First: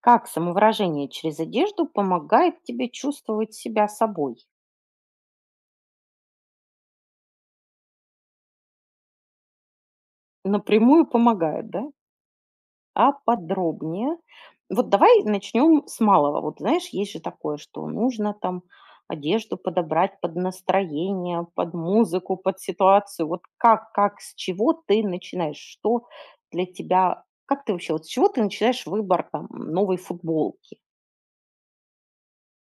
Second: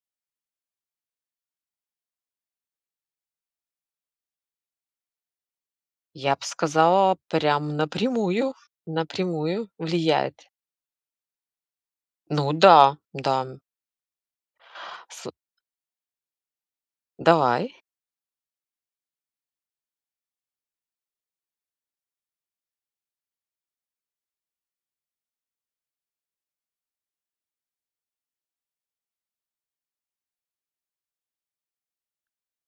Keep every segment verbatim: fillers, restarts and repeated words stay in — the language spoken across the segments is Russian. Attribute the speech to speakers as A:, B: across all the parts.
A: Как самовыражение через одежду помогает тебе чувствовать себя собой?
B: Я бы сказала, прям напрямую, напрямую влияет.
A: Напрямую помогает, да?
B: Ну да,
A: А
B: да.
A: подробнее? Вот давай
B: С
A: начнем с малого. Вот знаешь, есть же такое,
B: Давай.
A: что нужно там одежду подобрать под настроение, под музыку, под ситуацию. Вот как, как, с чего ты начинаешь? Что для тебя, как ты вообще, вот с чего ты начинаешь выбор там новой футболки?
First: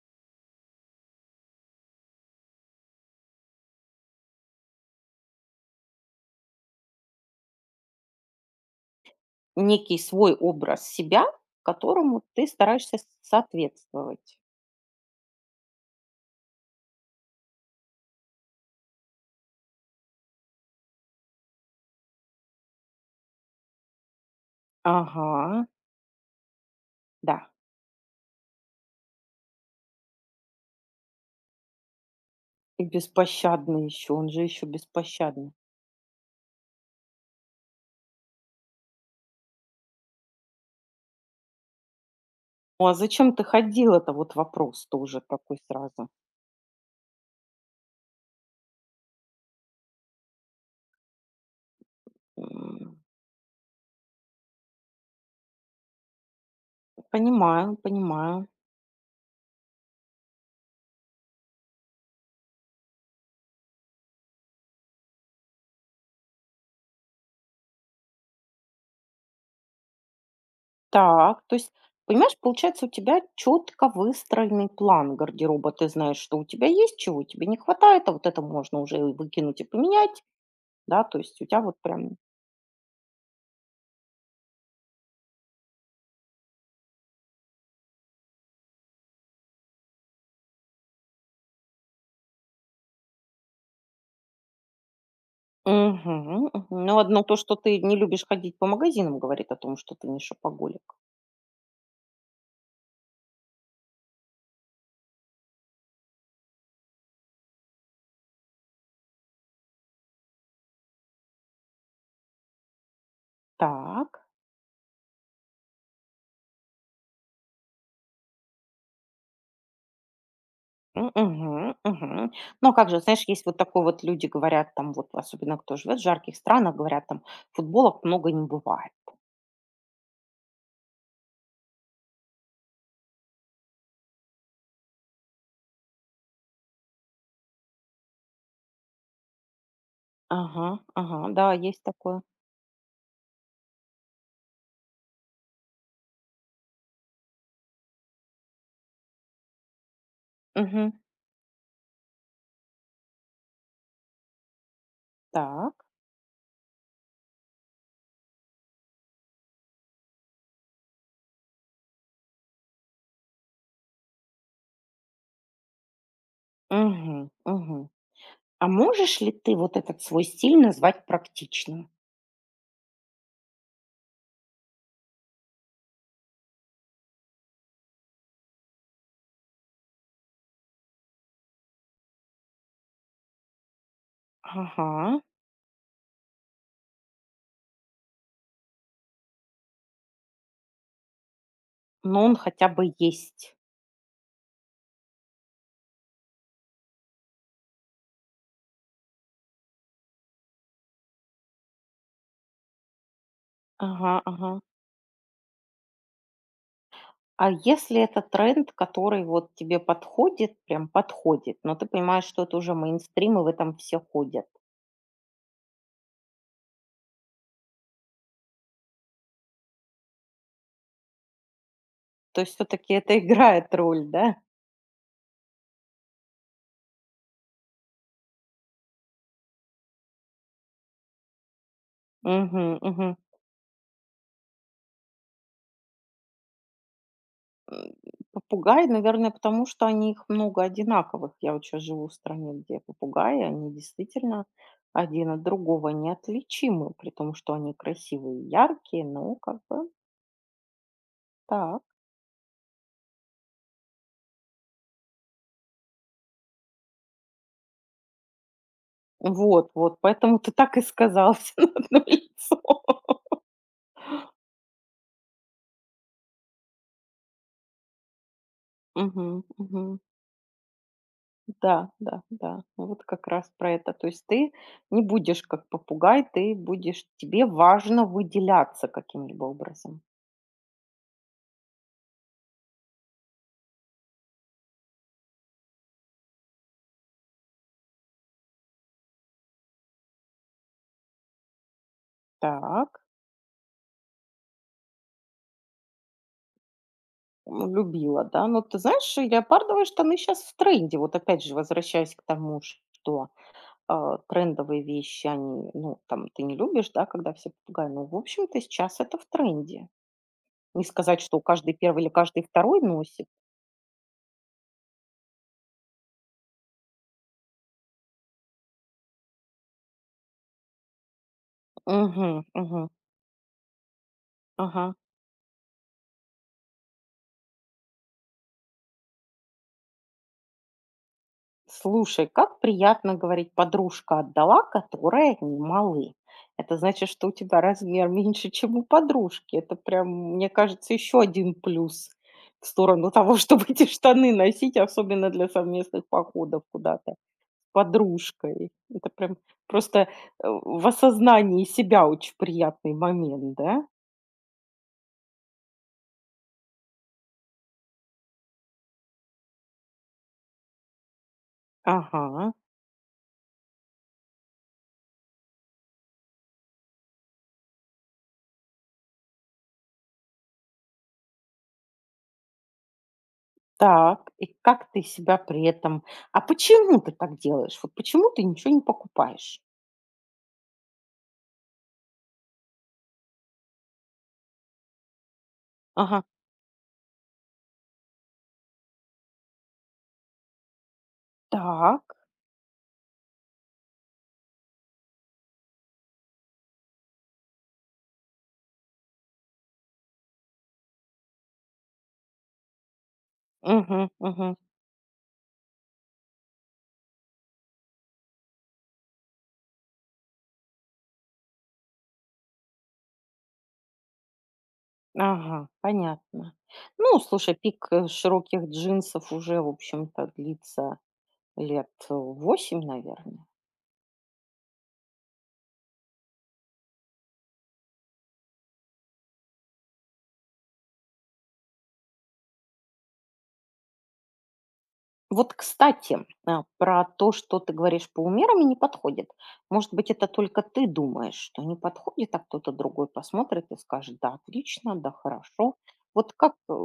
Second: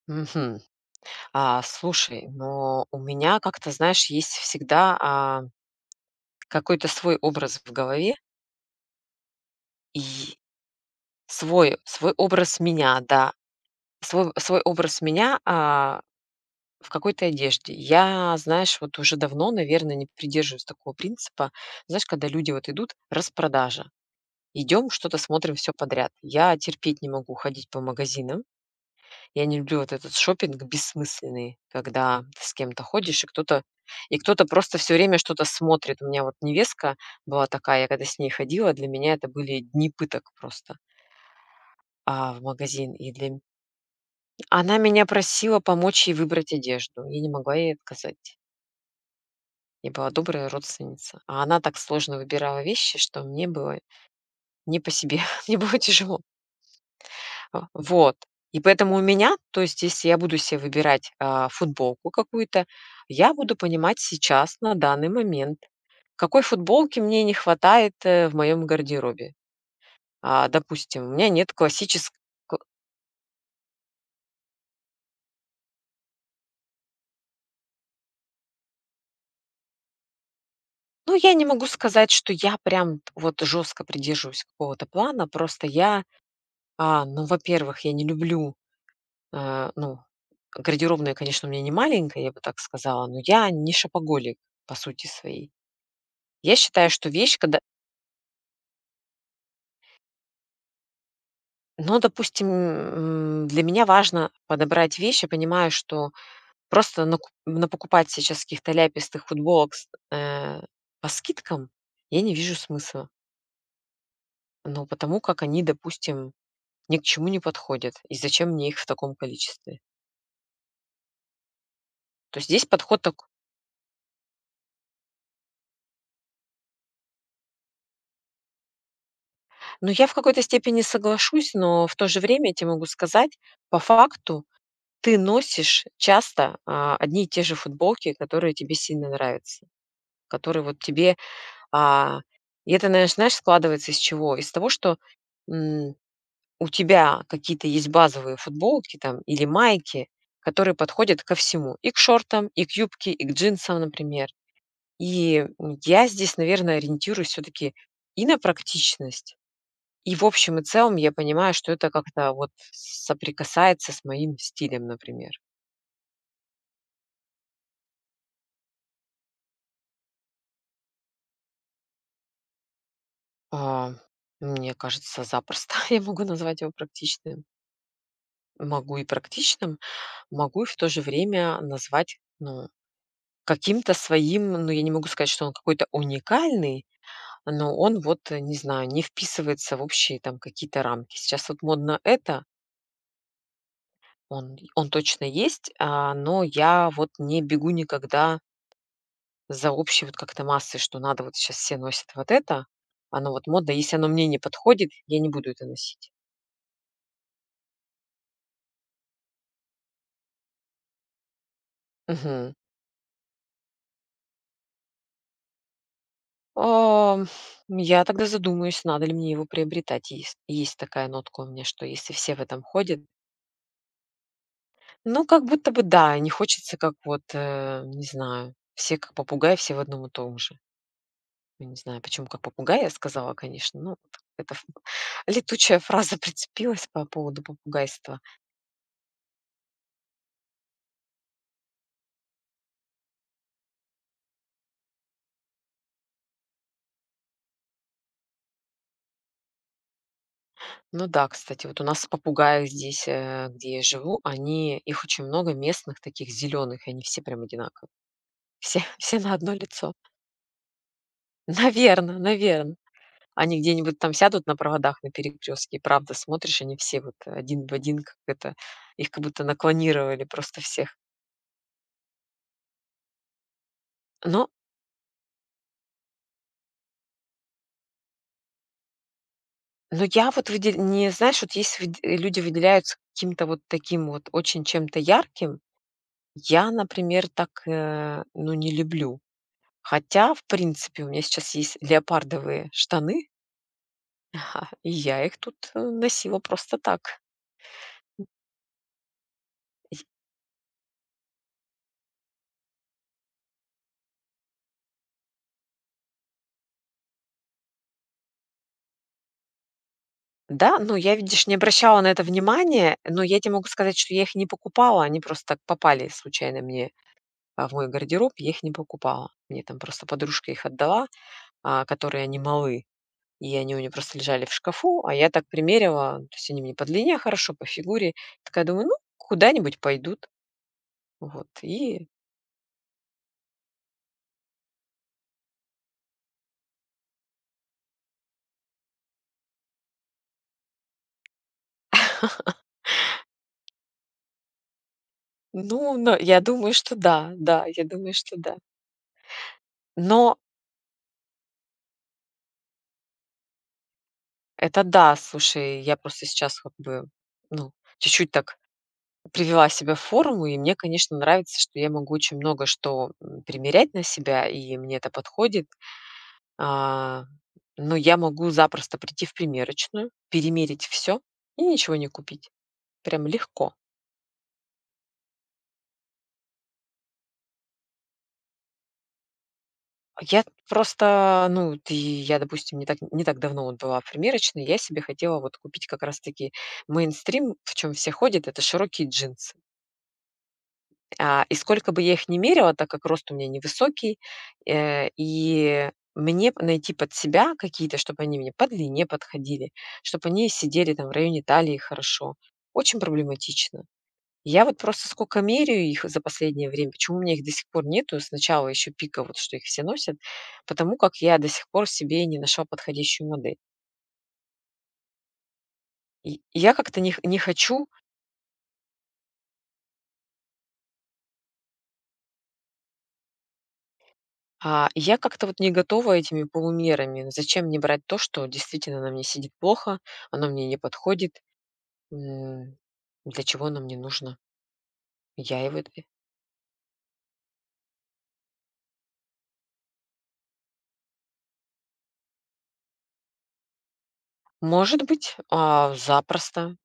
B: Мгм. А, слушай, но у меня как-то, знаешь, есть всегда, а, какой-то свой образ в голове
A: Некий свой
B: и
A: образ себя,
B: свой свой
A: которому ты
B: образ
A: стараешься
B: меня, да. Свой
A: соответствовать.
B: свой образ меня, а, в какой-то одежде. Я, знаешь, вот уже давно, наверное, не придерживаюсь такого принципа. Знаешь, когда люди вот идут: распродажа. Идем, что-то смотрим,
A: Ага,
B: все подряд. Я терпеть не могу
A: да.
B: ходить по магазинам. Я не люблю вот этот шопинг бессмысленный, когда ты с кем-то
A: И
B: ходишь, и кто-то
A: беспощадный еще,
B: и
A: он же
B: кто-то
A: еще
B: просто все время что-то
A: беспощадный.
B: смотрит. У меня вот невестка была такая, я когда с ней ходила, для меня это были дни пыток просто, а, в
A: Ну,
B: магазин.
A: а
B: И для
A: зачем
B: м
A: ты ходила-то? Вот
B: Она
A: вопрос
B: меня
A: тоже
B: просила
A: такой
B: помочь
A: сразу.
B: ей выбрать одежду. Я не могла ей отказать. Я была добрая родственница. А она так сложно выбирала вещи,
A: М,
B: что мне было не по себе, мне было тяжело. А,
A: Понимаю,
B: вот.
A: понимаю.
B: И поэтому у меня, то есть если я буду себе выбирать, а, футболку какую-то, я буду понимать сейчас, на данный момент, какой футболки мне не хватает, э, в моем гардеробе. А, допустим, у меня
A: Так,
B: нет
A: то есть,
B: классической.
A: понимаешь, получается, у тебя четко выстроенный план гардероба. Ты знаешь, что у тебя есть, чего тебе не хватает, а вот это можно уже и выкинуть и поменять, да,
B: Ну,
A: то
B: я
A: есть
B: не
A: у тебя
B: могу
A: вот
B: сказать,
A: прям...
B: что я прям вот жестко придерживаюсь какого-то плана. Просто я, а, ну, во-первых, я не люблю, э, ну, гардеробная, конечно, у меня не маленькая, я бы так сказала, но я не шопоголик по сути своей.
A: Мгм,
B: Я
A: мгм.
B: считаю,
A: Ну,
B: что
A: одно то,
B: вещь,
A: что
B: когда.
A: ты не любишь ходить по магазинам, говорит о том, что ты не шопоголик.
B: Но, допустим, м, для меня важно подобрать вещи. Понимаю, что просто наку- напокупать сейчас каких-то ляпистых футболок с, э, по скидкам я не вижу смысла.
A: Так.
B: Ну, потому как они, допустим, ни к чему не подходят. И зачем мне их в таком количестве?
A: М, мгм, мгм.
B: То есть здесь
A: Но как же,
B: подход
A: знаешь,
B: такой.
A: есть вот такой вот, люди говорят там, вот особенно кто живет в жарких странах, говорят там: "Футболок много не бывает".
B: Ну, я в какой-то степени соглашусь, но в то же время я тебе могу сказать, по факту ты носишь часто а, одни и те же футболки, которые тебе сильно нравятся, которые
A: Ага,
B: вот тебе.
A: ага, да, есть
B: А,
A: такое.
B: и это, наверное, знаешь, складывается из чего? Из того, что, м, у тебя какие-то есть базовые футболки там или майки, которые
A: Мгм.
B: подходят ко всему: и к шортам, и к юбке, и к джинсам, например. И, м,
A: Так.
B: я здесь, наверное, ориентируюсь все таки и на практичность, и в общем и целом я понимаю, что это как-то вот соприкасается с моим стилем, например.
A: Мгм, мгм. А можешь ли ты вот этот свой стиль назвать практичным?
B: А, Мне кажется, запросто я могу назвать его практичным. Могу и практичным. могу и в то же время назвать, ну, каким-то своим, ну, я не могу
A: Ага,
B: сказать, что он какой-то уникальный, но он вот, э, не знаю, не вписывается в общие там какие-то рамки. Сейчас вот модно
A: но он
B: это.
A: хотя бы есть.
B: Он, он точно есть, а, но я вот не бегу никогда за общей вот как-то массой, что надо вот сейчас все носят вот это, оно вот модно, если оно
A: Ага,
B: мне не
A: ага.
B: подходит, я не буду это носить.
A: А если это тренд, который вот тебе подходит, прям подходит, но ты понимаешь, что
B: Мгм.
A: это уже мейнстрим и в этом все ходят?
B: Ам, я тогда задумаюсь, надо ли мне его приобретать. Есть есть такая нотка у меня, что если все в
A: То есть
B: этом
A: все таки
B: ходят,
A: это играет роль, да?
B: ну, как будто бы да, не хочется, как вот, э, не знаю, все как попугаи, все в одном и том же. Ну, не знаю, почему как
A: Мгм,
B: попугай я
A: мгм.
B: сказала, конечно, ну, это ф летучая фраза прицепилась по поводу
A: М,
B: попугайства.
A: Попугай, наверное, потому что они их много одинаковых. Я вот щас живу в стране, где попугаи, они действительно один от другого неотличимы, при том, что они красивые и яркие, но как бы
B: Ну да, кстати, вот
A: так.
B: у нас попугаи здесь, э, где я живу, они их очень много местных таких зеленых, и они все прям одинаковые. Все все на одно
A: Вот,
B: лицо.
A: вот, поэтому ты так и сказал всё на одно
B: Наверно,
A: лицо.
B: наверно. Они где-нибудь там сядут на проводах на перекрестке, и правда смотришь, они все вот один в один, как это, их как
A: Мгм,
B: будто
A: мгм.
B: наклонировали просто всех.
A: Да, да, да. Ну, Вот как раз про это. То есть
B: Но
A: ты не будешь как попугай, ты будешь, тебе важно выделяться каким-либо образом.
B: но я вот выдел не знаешь, вот есть выд люди выделяются каким-то вот таким вот очень чем-то ярким. Я, например, так, э, ну, не люблю. Хотя, в принципе, у меня сейчас есть леопардовые
A: Так,
B: штаны, и я их тут, э, носила просто так.
A: м, любила, да. Но ты знаешь, и леопардовые штаны сейчас в тренде. Вот опять же, возвращаясь к тому, что а, трендовые вещи, они, ну, там, ты не любишь, да, когда все попугаи. Ну, в общем-то, сейчас это в тренде.
B: Да,
A: Не
B: ну, я,
A: сказать, что
B: видишь, не
A: каждый
B: обращала
A: первый или
B: на это
A: каждый второй
B: внимания, но
A: носит.
B: я тебе могу сказать, что я их не покупала, они просто так попали случайно мне, а, в мой гардероб, я их не покупала. Мне там просто подружка их отдала, а, которые
A: Угу,
B: они малы,
A: угу,
B: и они у нее просто лежали в
A: ага.
B: шкафу, а я так примерила, то есть они мне по длине хорошо, по фигуре. Такая думаю, ну, куда-нибудь пойдут. Вот, и,
A: Слушай, как приятно говорить «подружка отдала, которая не малы». Это значит, что у тебя размер меньше, чем у подружки. Это прям, мне кажется, еще один плюс в сторону того, чтобы эти штаны носить, особенно для
B: ну,
A: совместных
B: но я
A: походов
B: думаю, что
A: куда-то
B: да, да,
A: с
B: я думаю, что да.
A: подружкой. Это прям просто э,
B: Но
A: в осознании себя очень приятный момент, да?
B: это да, слушай, я просто сейчас как бы, ну, чуть-чуть так привела себе форму, и мне, конечно, нравится, что я могу очень
A: Ага.
B: много что, м, примерять на себя, и мне это подходит. А, но я могу запросто прийти в примерочную, перемерить все и ничего не купить. Прям легко.
A: Так, и как ты себя при этом... А почему ты так делаешь? Вот почему ты ничего не покупаешь?
B: Я просто, ну, вот и я, допустим, не так не так давно вот была в примерочной, я себе хотела вот купить как раз
A: Ага.
B: таки мейнстрим, в чем все ходят- это широкие джинсы. А, и сколько бы я
A: Так.
B: их не мерила, так как рост у меня невысокий, э, и мне п найти под себя какие-то, чтобы они мне по длине подходили, чтобы они сидели там в районе талии хорошо, очень проблематично.
A: Мгм, мгм.
B: Я вот просто сколько меряю их за последнее время, почему у меня их до сих пор нету, сначала еще пика, вот что их все носят, потому как я до сих пор себе не нашла подходящую модель.
A: Ага,
B: И
A: понятно.
B: я как-то не х
A: Ну,
B: не
A: слушай,
B: хочу.
A: пик, э, широких джинсов уже, в общем-то, длится лет э, восемь, наверное.
B: А, я как-то вот не готова этими полумерами. Зачем мне брать то, что действительно на мне сидит плохо, оно мне не подходит? М, Для чего оно мне нужно?
A: Вот,
B: Я его д
A: кстати, а, про то, что ты говоришь, по полумерами не подходит. Может быть, это только ты думаешь, что не подходит, а кто-то другой посмотрит и скажет, да, отлично,
B: Может
A: да,
B: быть,
A: хорошо.
B: а,
A: Вот как, э,
B: запросто.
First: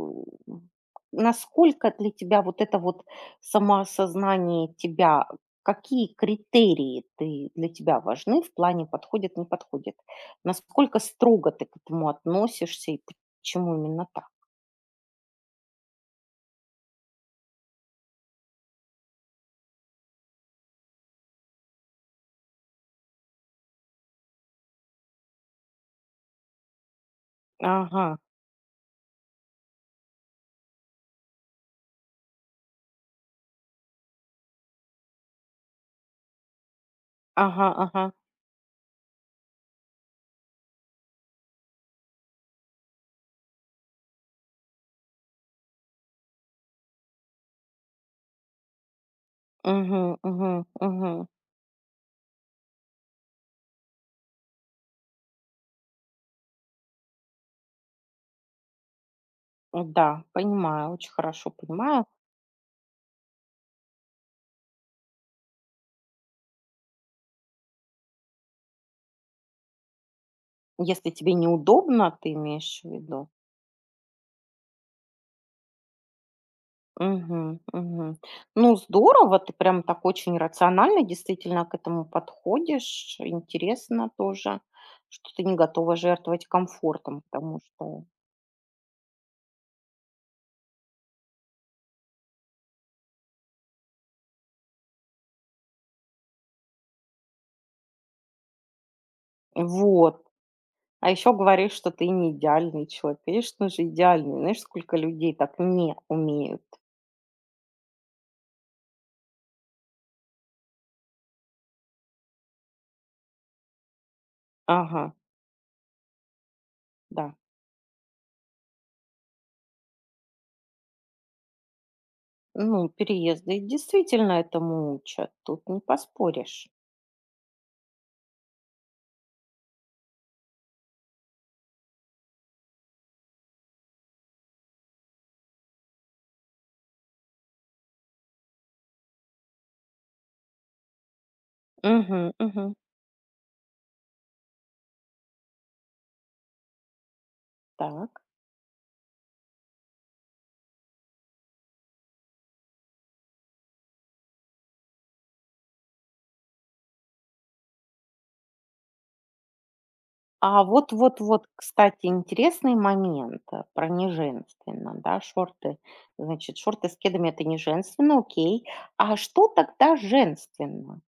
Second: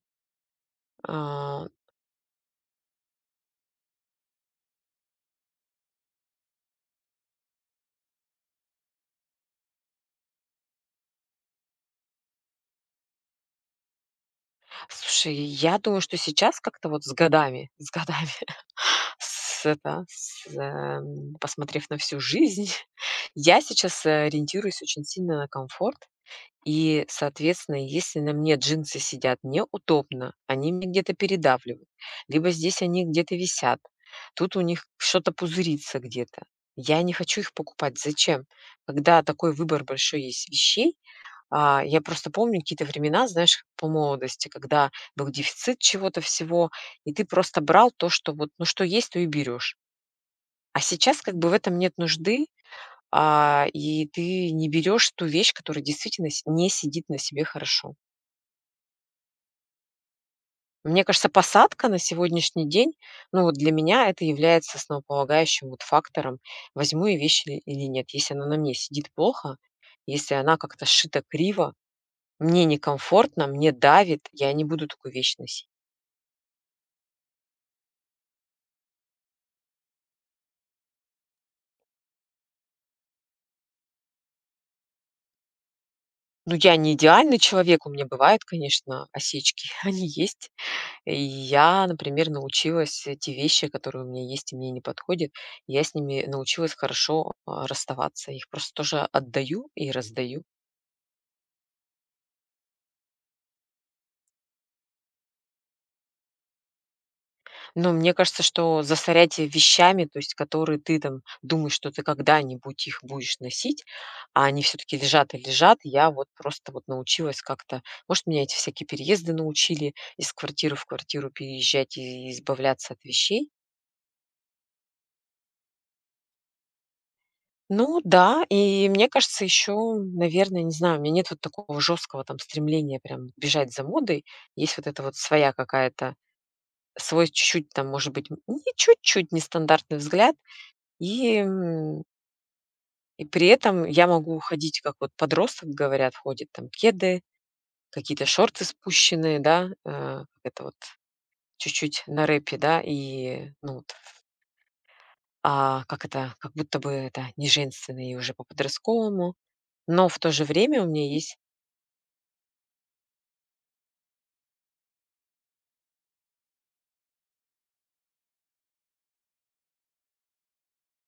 B: А,
A: насколько для тебя вот это вот самоосознание тебя, какие критерии ты, для тебя важны в плане подходит, не подходит? Насколько строго ты к этому относишься и почему именно так?
B: Слушай, я думаю, что сейчас как-то вот с годами, с годами, с это, с, эм, посмотрев на всю жизнь, я сейчас э, ориентируюсь очень сильно на комфорт. И, соответственно,
A: Ага,
B: если на мне джинсы сидят неудобно, они мне где-то передавливают, либо здесь они где-то висят, тут у них что-то пузырится где-то. Я не хочу их
A: ага,
B: покупать.
A: ага.
B: Зачем? Когда такой выбор большой есть вещей, а, я просто помню какие-то времена, знаешь, по молодости, когда был дефицит чего-то всего, и ты просто брал то, что вот, ну что есть, то и берешь.
A: угу, угу,
B: А сейчас
A: мгм.
B: как бы в этом нет нужды, а, и ты не берешь ту вещь, которая действительно с не сидит на себе хорошо.
A: Э, Да, понимаю,
B: Мне
A: очень
B: кажется,
A: хорошо
B: посадка на
A: понимаю.
B: сегодняшний день, ну, вот для меня это является основополагающим вот фактором, возьму я вещь или или нет. Если она на мне сидит плохо, если она как-то
A: Если
B: сшита
A: тебе
B: криво,
A: неудобно, ты
B: мне
A: имеешь в виду.
B: некомфортно, мне давит, я не буду такую вещь носить.
A: Мгм, мгм. Ну, здорово, ты прям так очень рационально действительно к этому подходишь. Интересно тоже, что ты не готова жертвовать
B: Ну, я не
A: комфортом,
B: идеальный
A: потому
B: человек, у
A: что...
B: меня бывают, конечно, осечки, они есть. И я, например, научилась, э, те вещи, которые у меня есть и мне не подходят, я с ними научилась хорошо, а, расставаться. Их просто тоже отдаю и
A: Вот.
B: раздаю.
A: А еще говоришь, что ты не идеальный человек. Конечно же, идеальный. Знаешь, сколько людей так не умеют.
B: Но мне кажется, что засорять вещами, то есть которые ты там думаешь, что ты когда-нибудь их будешь носить, а они все таки
A: Ага,
B: лежат и лежат, я вот просто вот
A: да.
B: научилась как-то. Может, меня эти всякие переезды научили из квартиры в квартиру переезжать и
A: Ну,
B: избавляться от вещей.
A: переезды действительно этому учат. Тут не поспоришь.
B: Ну да, и мне кажется, еще, наверное, не знаю, у меня нет вот такого жесткого там стремления прям бежать за модой. Есть вот эта вот своя какая-то, свой чуть-чуть там, может быть, м, не чуть-чуть нестандартный взгляд. И, м,
A: Мгм, мгм.
B: и при этом я могу ходить, как вот подросток, говорят, ходит там кеды,
A: Так.
B: какие-то шорты спущенные, да, э, как это вот чуть-чуть на рэпе, да, и, ну, вот, а как это, как будто бы это не женственно и уже по-подростковому. Но в то же
A: А
B: время у
A: вот
B: меня
A: вот
B: есть.
A: вот, кстати, интересный момент, э, про неженственно, да, шорты. Значит, шорты с кедами- это не женственно, окей. А что тогда женственно?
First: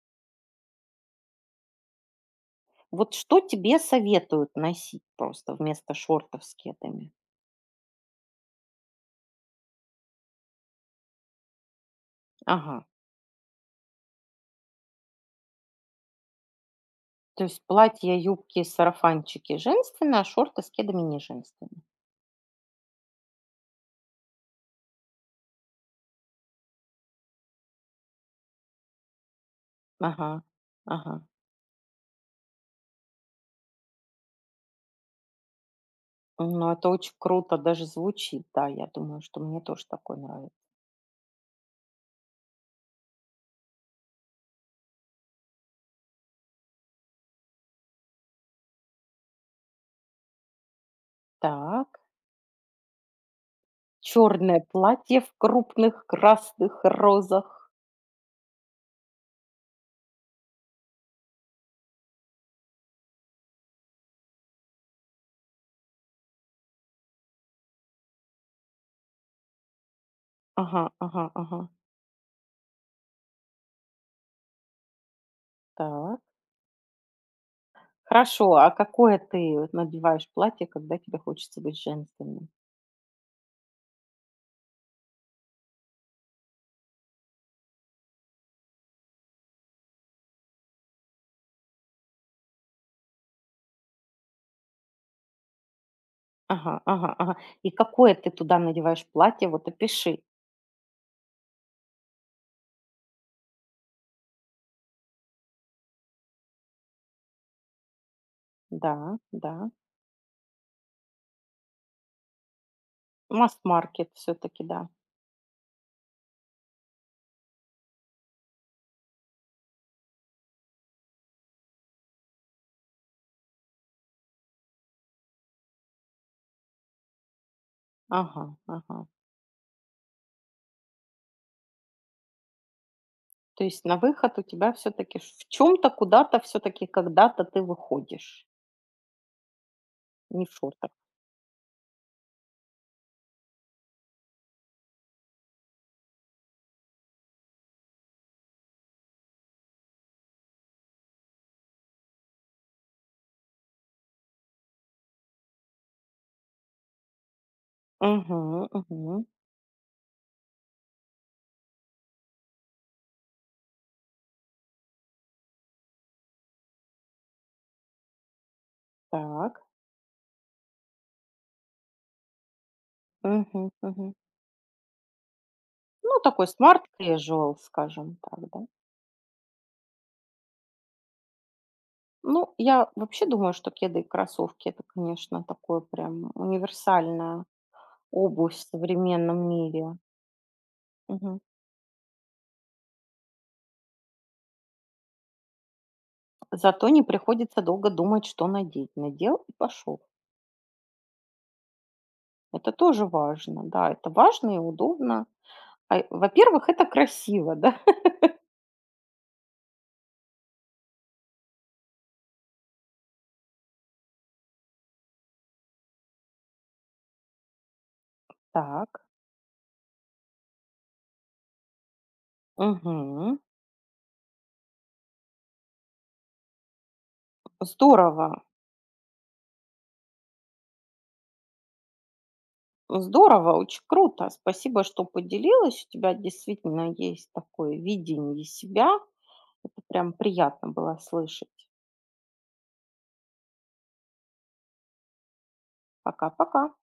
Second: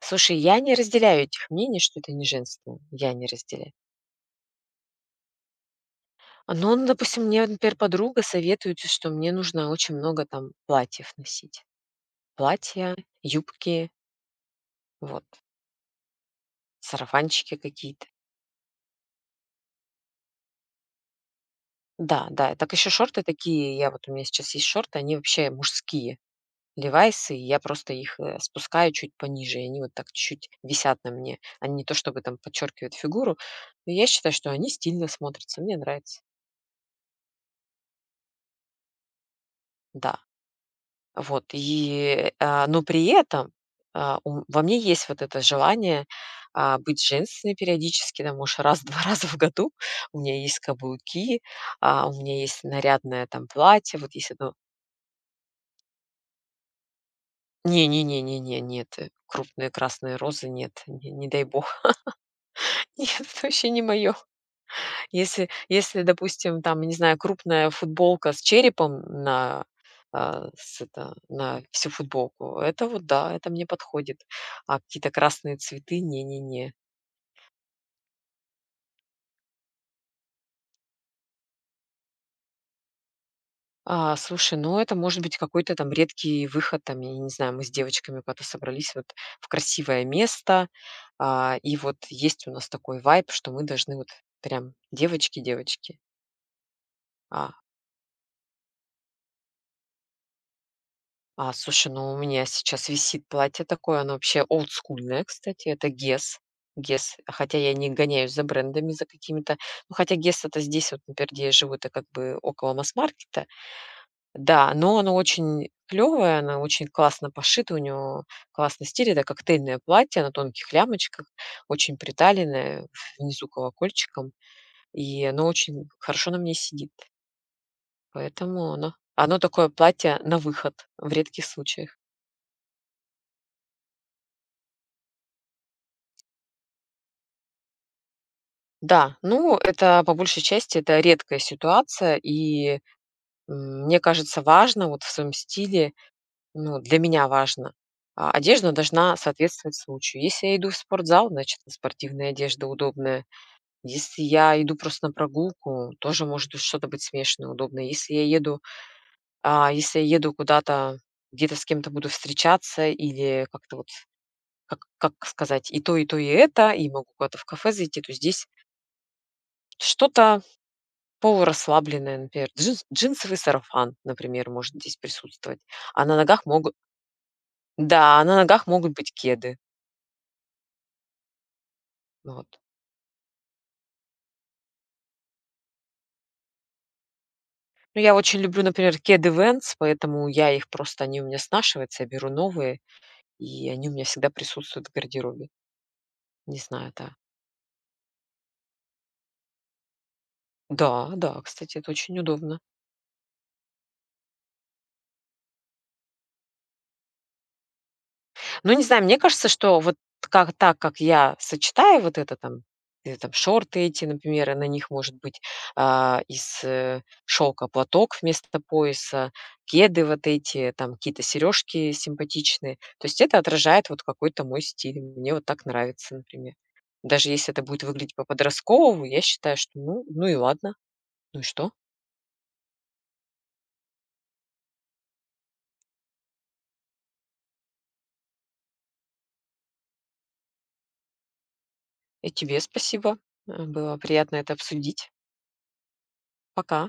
B: Слушай, я не разделяю этих мнений, что это не женственно. Я
A: Вот
B: не
A: что
B: разделяю.
A: тебе советуют носить просто вместо шортов
B: А,
A: с
B: Но, ну,
A: кедами?
B: допустим, мне, вот, например, подруга советует, что мне нужно очень много там платьев носить.
A: Ага.
B: Платья, юбки, вот,
A: То
B: сарафанчики
A: есть
B: какие-то.
A: платья, юбки, сарафанчики женственно, а шорты с кедами не женственно.
B: Да, да, так еще шорты такие, я вот у меня сейчас есть шорты, они вообще мужские. Левайсы, и я просто их э, спускаю чуть пониже, и они вот так
A: Ага,
B: чуть-чуть висят на
A: ага.
B: мне. Они не то чтобы там подчеркивают фигуру, но я считаю, что они стильно смотрятся, мне нравится.
A: Ну, это очень круто даже звучит. Да, я думаю, что мне тоже такое
B: Да.
A: нравится.
B: Вот и, а, но при этом, а, у во мне есть вот это желание, а, быть женственной периодически, там, может, раз два раза в году. У меня есть каблуки,
A: Так.
B: а, у меня есть нарядное там платье. Вот если, одно.
A: Черное платье в крупных красных розах.
B: Не не не не не, нет, э, крупные красные розы, нет, не не дай бог. Нет, это вообще не мое. Если если, допустим, там, не знаю, крупная футболка с черепом на, а, с
A: Ага,
B: это,
A: ага, ага.
B: на всю футболку, это вот да, это мне подходит. А какие-то красные цветы-
A: Так.
B: не не не.
A: Хорошо, а какое ты вот надеваешь платье, когда тебе хочется быть женственной?
B: А, слушай, ну, это может быть какой-то там редкий выход, там, я не знаю, мы с девочками куда-то собрались вот в красивое место, а, и вот есть у нас такой вайб, что мы должны вот прям девочки-девочки,
A: Ага, ага, ага.
B: а
A: И какое ты туда надеваешь платье? Вот опиши.
B: А, слушай, ну у меня сейчас висит платье такое, оно вообще олдскульное, кстати, это Guess. Guess, хотя я не гоняюсь за брендами,
A: Да,
B: за
A: да.
B: какими-то. Ну, хотя Guess это здесь, вот, например, где я живу, это как бы около масс-маркета.
A: Масс-маркет все-таки,
B: Да,
A: да.
B: но оно очень клевое, оно очень классно пошито, у него классный стиль. Это коктейльное платье на тонких лямочках, очень приталенное, внизу колокольчиком. И оно очень хорошо на мне сидит.
A: Ага,
B: Поэтому оно,
A: ага.
B: оно такое платье на выход в редких случаях.
A: То есть на выход у тебя все-таки в чем-то куда-то все-таки когда-то ты выходишь,
B: Да, ну, это по большей
A: не в
B: части
A: шортах.
B: это редкая ситуация, и, м, мне кажется, важно вот в своем стиле, ну, для меня важно, а, одежда должна соответствовать случаю. Если я иду в спортзал, значит, спортивная одежда удобная. Если я иду просто на прогулку, тоже может быть что-то быть смешанное, удобное. Если я еду,
A: Угу, угу.
B: а, если я еду куда-то, где-то с кем-то буду встречаться или как-то вот, как как сказать, и то, и то, и это, и могу куда-то в кафе зайти, то здесь
A: Так.
B: что-то полурасслабленная, например, джинс джинсовый
A: Угу,
B: сарафан,
A: угу.
B: например, может здесь присутствовать, а на
A: Ну,
B: ногах
A: такой
B: могут,
A: smart casual,
B: да,
A: скажем
B: а на
A: так, да.
B: ногах могут быть кеды. Вот.
A: Ну, я вообще думаю, что кеды и кроссовки- это, конечно, такое прям универсальная
B: Ну, я очень
A: обувь в
B: люблю, например, кеды
A: современном
B: венс,
A: мире.
B: поэтому я их просто они у меня
A: Мгм.
B: снашиваются, я беру новые, и они у меня всегда присутствуют в гардеробе. Не
A: Зато
B: знаю,
A: не
B: да.
A: приходится долго думать, что надеть. Надел и пошел.
B: Да, да, кстати, это очень удобно.
A: Это тоже важно. Да, это важно и удобно. А, во-первых, это красиво, да.
B: Ну, не знаю, мне кажется, что вот как так, как я сочетаю вот это там, э, там шорты эти, например, и на них может быть, а, из э, шелка платок вместо
A: Так.
B: пояса, кеды вот эти, там какие-то сережки симпатичные. То есть
A: Мгм.
B: это отражает вот какой-то мой стиль. Мне вот так нравится, например. Даже если это будет выглядеть
A: Здорово.
B: по-подростковому, я считаю, что ну ну и ладно. Ну и что?
A: Здорово, очень круто. Спасибо, что поделилась. У тебя действительно есть такое видение себя. Это прям приятно было слышать.
B: И тебе спасибо. Э, было приятно это обсудить.
A: Пока-пока.
B: Пока.